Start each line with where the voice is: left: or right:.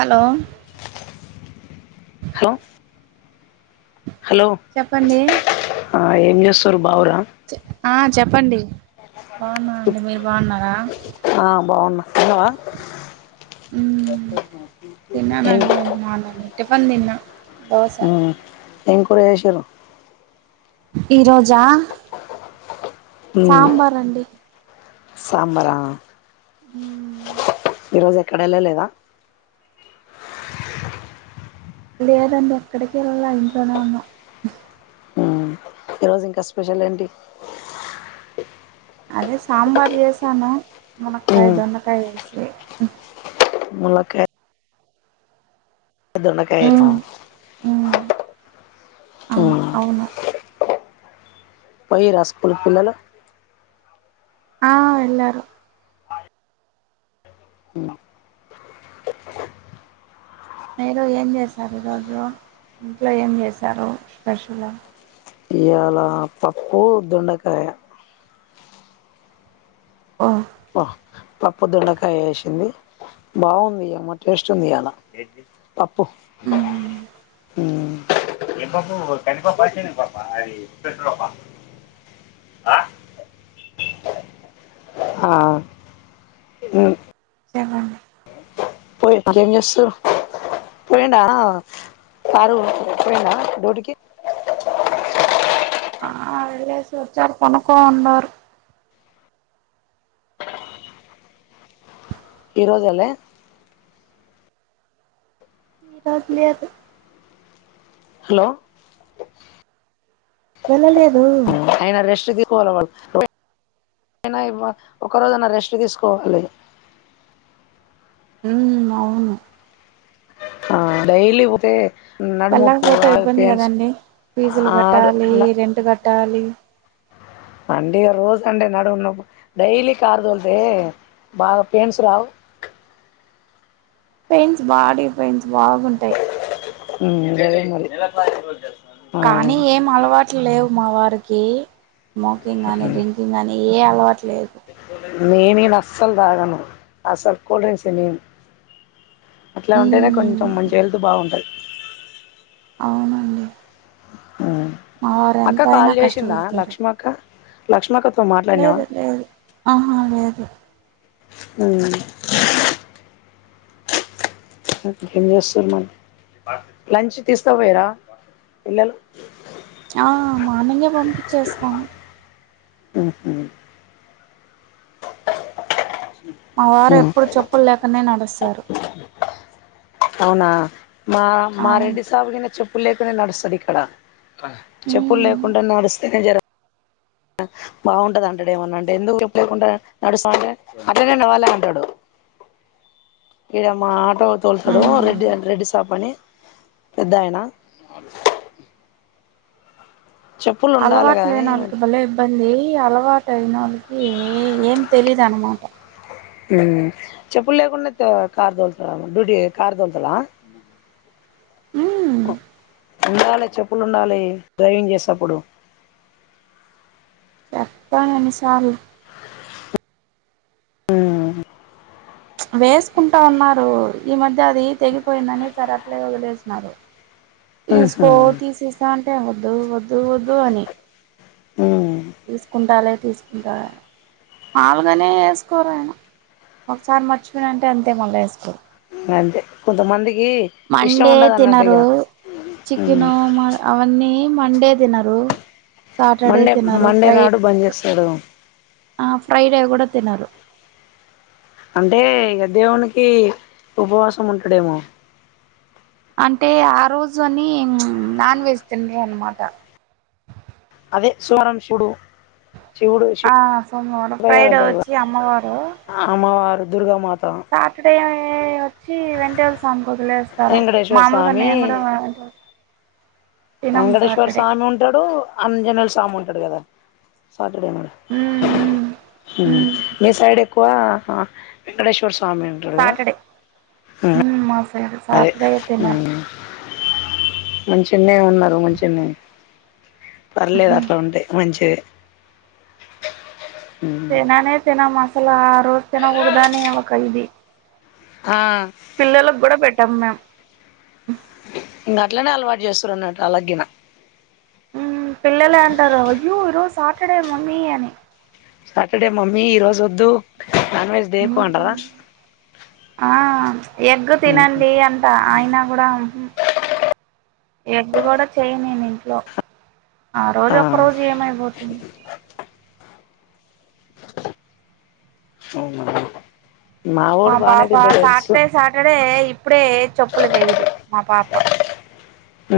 right: Hello
left: hello hello
right: చెప్పండి
left: ఆ ఏం చేస్తురు బావురా
right: ఆ చెప్పండి బాగున్నాండి మీరు బాగున్నారా
left: ఆ, బాగున్నా తిన్నావా
right: ఉం తిన్న
left: ఏం
right: నండి మార్నింగ్ టిఫిన్ తిన్న
left: ఆ ఏం కూర చేసిరు
right: ఈ రోజా
left: మ్
right: సాంబార్ అండి
left: సంబారా
right: మ్
left: ఈ రోజు ఎక్కడ వెళ్ళలేదా
right: లేదండి ఎక్కడికి వెళ్ళాలే ఇంట్లోనే ఉన్నాం
left: రోజ్ ఇంకా స్పెషల్ ఏంటి
right: అదే సాంబార్ చేసాను మునకాయ
left: ఉమ్,
right: దొండకాయ వేసి
left: ములాక్కయ్ దొండకాయేప
right: మ్మ్ అం అవును
left: పోర్ర స్కూల్ పిల్లలు
right: ఆ ఎళ్ళారు మీరు ఏం చేశారు ఈరోోజు ఇంట్లో ఏం చేశారు స్పెషల్
left: ఇయలా పప్పు దొండకాయ
right: ప
left: పప్పు దొండకాయేసింది బాగుంది యమ్మ టెస్ట్ ఉంది ఇయ్యాల పప్పు
right: మ్మ్
left: ఏం పప్పు కంది పప్ప శనగ పప్ప అది పేసరు పప్ప ఆ ఆ ఆ మ్
right: చెప్పండి
left: పో ఇంకేం చేస్తుర్రు పోఇండా కారు పోఇండా డ్యూటికి
right: హల్డ్స్ వచ్చరు పండుకొని ఉన్నారు
left: ఈ రోజులే
right: ఈ రోజు లేదు
left: హలో
right: వెళ్ళలేదు
left: ఆయన రెస్ట్ తీసుకోవాలి అయినా వ ఒక్క రోజు అయినా రెస్ట్ తీసుకోవాలి
right: మ్ అవును
left: ఆ డైలీ పోతే నడుముప్పు
right: వెళ్ళకపోతే
left: ఆ
right: ఇబ్బంది
left: పెయిన్స్
right: కదండి ఫీజులు
left: ఆడు
right: కట్టాలి రెంట్ కట్టాలి
left: అంటే ఇగ రోజు అంటే నడుమునోప్ డైలీ కారు తొలుతే బాగా పెయిన్స్ రావు
right: పెయిన్స్ బాడీ పెయిన్స్ బాగుంటాయి
left: మ్ గదే మరి ఆ
right: కానీ ఏం అలవాట్లు లేవు మా వారికి స్మోకింగ్ కని డ్రింక్ కింగ్ కానీ ఏ అలవట్లేదు
left: మీ నిను అస్సలు తగను అస్సలు కూల్ డ్రింక్సే నిన్ అట్లా ఉంటేనే కొంచెం
right: ఉమ్
left: మంచిగా హెల్త్ బాగుంటది
right: అవునండి
left: మ్
right: మా వారు
left: అక్క కాల్
right: ఎంతయినా
left: చేసిందా
right: కష్టపడతారు
left: లక్ష్మీ అక్క లక్ష్మక్కత్తో మాట్లాడినావా
right: లేదు లేదు ఆహా లేదు
left: మ్ [unintelligible] లంచ్ తీస్కాపోయిర్ర పిల్లలు
right: ఆ మార్నింగే పంపించేస్తాము
left: హ్మ్ హు
right: మా వారు ఎప్పుడు చెప్పుల్ లేకుండనే నడుస్తారు
left: అవునా మా మా
right: అవును
left: రెడ్డి సాంగ్ మీద చెప్ చెప్పుల్ లేకుండా నడుస్తది ఇక్కడ చెప్పుల్
right: హ్మ్
left: లేకుండా నడుస్తానే జరా బాగుంటది అంటడు ఏమన్నా అంటే ఎందుకు చెప్పుల్ లేకుండా నడుస్తాంటే అట్లనే నడవాలి అంటడు ఇడ మా ఆటో
right: ఆ
left: తోల్తడు రెడ్డి రెడ్డి సాప్ అని పెద్దయనా చెప్పులు ఉండాలి కానీ
right: అలవాట్లేనోళ్ళకి భలే ఇబ్బంది అలవాటయినోళ్ళకి ఏ ఏం తెలీదనమాట
left: మ్మ్ చెప్పుల్ లేకుండా కార్ తోలుత డ్యూటీ కార్ తోల్తడా
right: మ్మ్
left: ఉండాలి చెప్పులుండాలి డ్రైవింగ్ చేసేప్పుడు
right: చెప్పను ఎన్నిసార్లు
left: ఉహు
right: వేసుకుంటా ఉన్నారు ఈ మధ్య అది తెగిపోయిందని సరే అట్లే వదిలేసినారు
left: హా
right: తీసుకో తీసేస్తా అంటే వద్దు వద్దు వద్దు అని
left: హ్మ్
right: తీసుకుంటాలే తీసుకుంటా మాములుగానే ఎసుకోరు ఆయన ఒకసారి మర్చిపోయిన అంటే అంతే మళ్ళీ ఎస్కోరు
left: ఇంగ అంతే కొంతమందికి ఇష్టం
right: మండే
left: ఉండదు అన్నట్టు ఇగ
right: తినరు
left: ఉమ్
right: చికెను మ అవన్నీ మండే తినరు సాటర్డే
left: మండే
right: తినరు
left: మండే
right: ఫ్రై
left: నాడు బంద్ చేస్తాడు
right: ఆ ఫ్రైడే కుడా తినరు
left: అంటే ఇగ దేవునికి ఉపవాసం ఉంటడేమో
right: అంటే ఆ రోజు అని చ్ నాన్ వెజ్ తిన్రాన్మాట
left: అదే సోమవారం శివుడు శివుడు శివ
right: ఆ [unintelligible]
left: శివయ్య
right: ఫ్రైడే
left: అంటారు కదా
right: వచ్చి అమ్మవారు
left: అమ్మవారు దుర్గామాత
right: సాటర్డే ఛీ వెంకటేం స్వామి వదిలేస్తారు
left: వెంకటేశ్వర
right: మాములుగా
left: స్వామి
right: నేన్ కుడా
left: వెంకటేశ్వర స్వామి ఉంటడు అంజనేల స్వామి ఉంటడు కదా సాటర్డే నా
right: మ్మ్
left: హ్మ్
right: మ్మ్
left: మీ సైడ్ ఎక్కువ వెంకటేశ్వర స్వామి ఉంటాడు కదా
right: సాటర్డే
left: ఉమ్
right: హ్మ్ మా సైడు
left: అదే
right: సాటర్డే తినాలి
left: మంచినేే ఉన్నరు మంచినే పర్లేదు అట్ల ఉంటె మంచిదే
right: తిననే తినను అసలు ఆ రోజు తినకూడదాని ఒక ఇది
left: ఆ
right: పిల్లలకు కుడా పెట్టాం మేమ్
left: ఇంగ అట్లనే అలవాటు చేస్తుర్రన్నట్టు వాళ్లగినా
right: పిల్లలే అంటారు అయ్యో ఈరోజు సాటర్డే మమ్మీ అని
left: సాటర్డే మమ్మీ ఈ రోజు వద్దు నాన్ వెెజ్
right: ఆ ఎగ్ తినండి అం ఆయన కుడా హ్మ్ హు ఎగ్ కుడా చేయను నేన్ ఇంట్లో ఆ రోజు ఒక్క రోజు ఏమైపోతుంది మా
left: మావోడు బానే
right: పాప
left: తింటడు ఎగ్స్
right: సాటర్డే సాటర్డే ఇప్పుడే చెప్పులు వేయ్యదు మా పాప
left: ఉ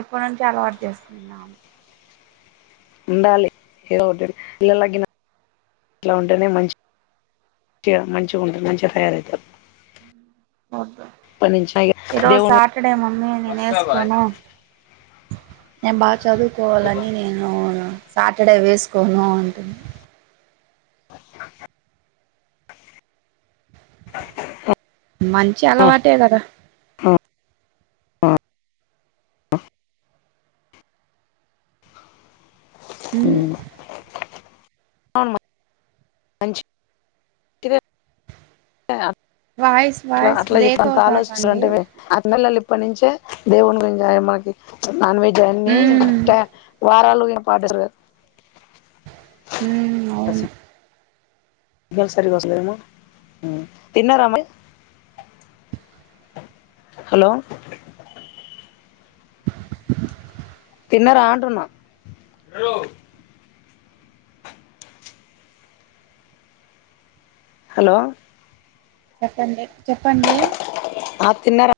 right: ఇప్పుడు నుంచే అలావాటు చేసుకుందాం
left: ఉండాలి ఏదో ఒకటి పిల్లలగినా అట్లా ఉంటేనే మంచి తే మంచిగా ఉంటుంది మంచిగా తయారు అయితది
right: వద్దు
left: ఇప్పటి నుంచే ఇగ
right: ఈరోజు
left: దేవునీ
right: సాటర్డే మమ్మీ
left: అ
right: నేను
left: [inaudible]
right: వేసుకోను నేను బాగా చదువుకోవాలని నేను సాటర్డే వేసుకోను అంటుంది
left: ఓ [inaudible] అ
right: మంచి అలవాటే కదా
left: ఆ
right: ఉ
left: మంచి టా
right: వాయిస్
left: అట్లా
right: వాయిస్
left: అట్లా ఇప్పుడు
right: బ్రేక్
left: అంత ఆలోచిస్తారు
right: అవుతాందండి
left: అంటే ఆడ పిల్లలు ఇప్పటి నుంచే దేవుని గురించి మనకి నాన్ వెెజ్ అన్ని
right: ఉమ్
left: కా వారాలుగినా పాటిస్తారు
right: ఉ
left: సిగ్నల్ సరిగ్గా వస్తలేదేమో ఉ హలో తిన్నారా అంటున్నా హలో
right: చెప్పండి చెప్పండి
left: ఆ తిన్నారా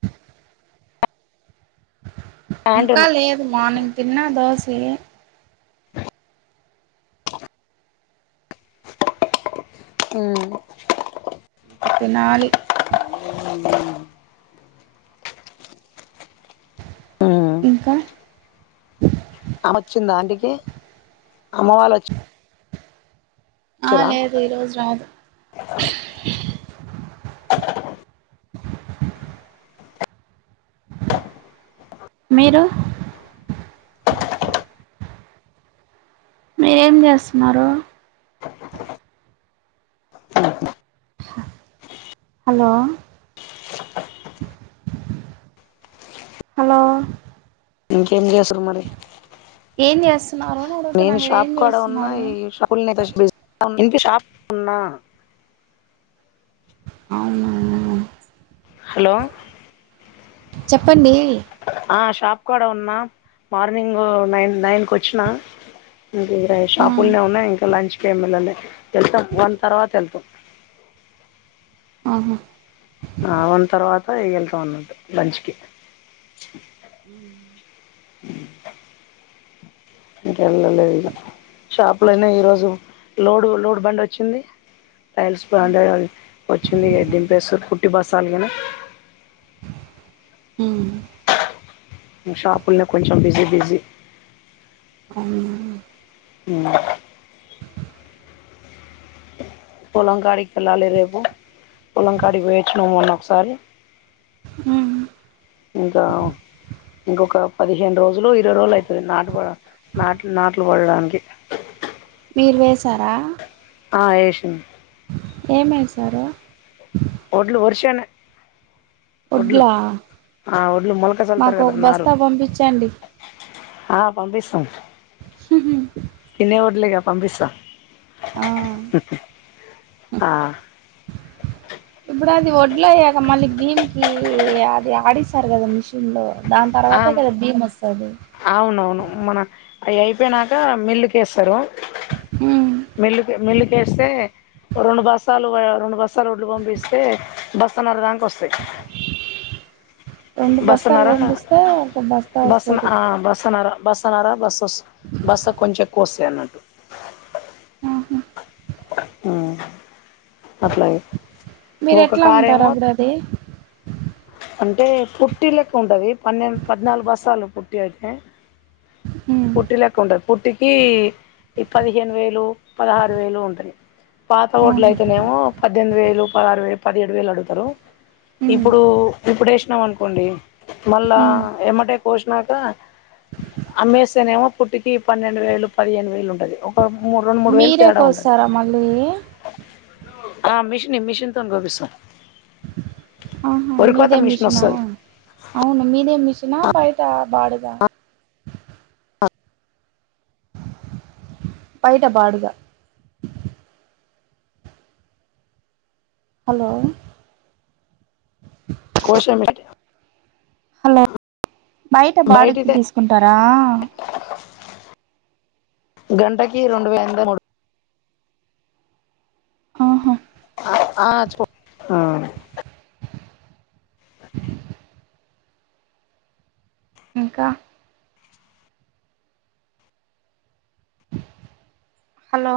right: ఇంకా
left: అంటున్నా
right: లేదు మార్నింగ్ తిన్న దోసి
left: ఉ
right: ఇంక తినాలి
left: ఊ
right: ఇంకా
left: ఆమె వచ్చిందా ఇంటికి అమ్మ వాళ్ళు వచ్చి
right: ఆ
left: వచ్చారా
right: లేదు ఈ రోజు రాదు మీరు మీరేం చేస్తున్నారు హలో హలో
left: ఇంకేం చేసురు మరి
right: ఏం చేస్తున్నారు అని అడుగుతున్నా
left: నేను షాప్
right: మీరేం
left: కాడా ఉన్నా
right: చేస్తున్నారు
left: ఈ షపుల్ నే బిజి ఇంకా షాప్ ఉన్న
right: అవునవును
left: హలో
right: చెప్పండి
left: ఆ షాప్ కూడా ఉన్నా మార్నింగ్ నైన్ నైన్కి వచ్చినా ఇంకా ఇడ
right: ఆ
left: షాపులనే ఉన్నా ఇంకా లంచ్ కి ఏం వెళ్ళలే వెళ్తాం వన్ తర్వాత వెళ్తాం
right: ఆహా
left: ఆ వన్ తర్వాత వెళ్తాం అన్నట్టు లంచ్ కి
right: హ్మ్
left: ఇంకెళ్ళలేదు ఇక షాపులోనే ఈరోజు లోడ్ లోడ్ బండ్ వచ్చింది టైల్స్ బాండ్య వచ్చింది ఎ దింపేస్త పుట్టి బస్తాలి కానీ
right: హ్మ్
left: షాపుల్నే కొంచెం బిజీ బిజీ
right: అవును
left: హ్మ్ పొలం కాడికి వెళ్ళాలి రేపు పొలం కాడికి పోయి వచ్చిన మొన్న ఒకసారి
right: హ్మ్
left: ఇంకా ఇంకొక పదిహేను రోజులు ఇరవై రోజులు అయితది నాటుపడ నాట్లు నాట్లు పడడానికి
right: మీరు వేశారా
left: ఆ ఏషినం
right: ఏమేసారు
left: ఒడ్లు వర్షన వడ్లు
right: వడ్లా
left: వడ్లు మొలక చల్తారు
right: మాకు
left: కదా
right: ఒక
left: నారు
right: బస్తా పంపించండి
left: ఆ పంపిస్తాను
right: ఉహు
left: తినే వడ్లేగా పంపిస్తా
right: ఆ
left: ఆ
right: ఇప్పుడు అది వడ్ల అయ్యాక మళ్ళీ భీమికి అది ఆడిస్తారు కదా మిషన్ లో దాని తర్వాతే కదా భీమ్ వస్తాది
left: అవునవును మన అవి అయిపోయినాక మిల్లుకి వేస్తారు
right: హ్మ్
left: మిల్లుకి మిల్లుకేస్తే రెండు బస్తాలు రెండు బస్తాలు వడ్లు పంపిస్తే బస్తాన్నర దాంక వస్తాయి
right: రెండు బస్తాలు పంపిస్తే ఒక బస్తా
left: బసన
right: వస్తది
left: ఆ బస్తాన్నరా బస్ స్నర బస్ వస్ బస్తాకి కొంచెం ఎక్కువ వస్తాయి అన్నట్టు హ్మ్ అట్లే
right: మీరు ఎట్లా అమ్ముతారు అప్పుడు అది
left: అంటే పుట్టి లెక్క ఉంటది పన్నెండు పద్నాలుగు బస్సాలు పుట్టి అయితే
right: ఉమ్
left: పుట్టి లెక్క ఉంటది పుట్టికి ఈ పదిహేను వేలు పదహారు వేలు ఉంటంది పాత వోడ్లు
right: ఆహా
left: అయితేనేమో పద్దెనిమిది వేలు పదహారు వేలు పదిహేడు వేలు అడుగుతారు
right: ఉమ్
left: ఇప్పుడు ఇప్పుడేసినాం అనుకోండి మళ్ళా
right: ఉమ్
left: ఎమ్మటే వేసినాక అమ్మేస్తేనేమో పుట్టికి పన్నెండు వేలు పదిహేను వేలు ఉంటది ఓ మూడు రెండు మూడు వేలు
right: మీరే
left: తేడా ఉంటది
right: కోస్తారా మళ్ళీ
left: ఆ మిషన్ మిషన్ తోనో కోపిస్తాం
right: ఆహా
left: వరి కోత
right: మీదే
left: మిషన్
right: మిషనా
left: వస్తది
right: అవును మీదే మిషనా బయట బాడుగ
left: ఆ
right: బయట బాడుగా హలో
left: కోశ మి
right: హలో బయట బాడ్క్కి
left: బయటిదే
right: తీసుకుంటారా
left: గంటకి రెండు వంద మూడు
right: ఆహా
left: అ ఆ చ్చిపో ఆ
right: ఇంకా హలో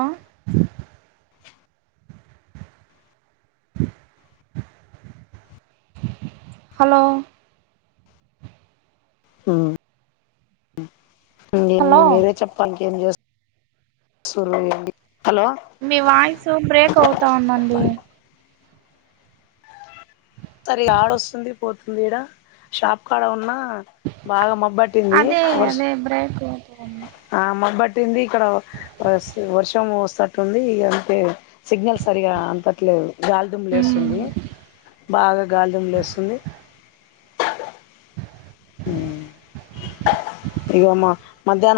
right: హలో
left: ఆ ఇంగేముంది
right: హలో
left: మీరే చెప్పలి ఇంకేం చేస్తుర్రు మి హలో
right: మీ వాయిస్ బ్రేక్ అవుతా ఉందండి
left: తర్ లాడస్తుంది పోతుంది ఇడ షాప్ కాడ ఉన్నా బాగా మబ్బట్టింది వర్ష్
right: బ్రేకు
left: ఆ మబ్బుబట్టింది ఇక్కడ వర్షం వస్తట్టుంది అంతే సిగ్నల్ సరిగా అంతట్లేదు గాలిదుంలేస్తుంది
right: ఉంది.
left: బాగా గాలిదుంలేస్తుంది ఉ ఇగొ మా మధ్యాహ్నం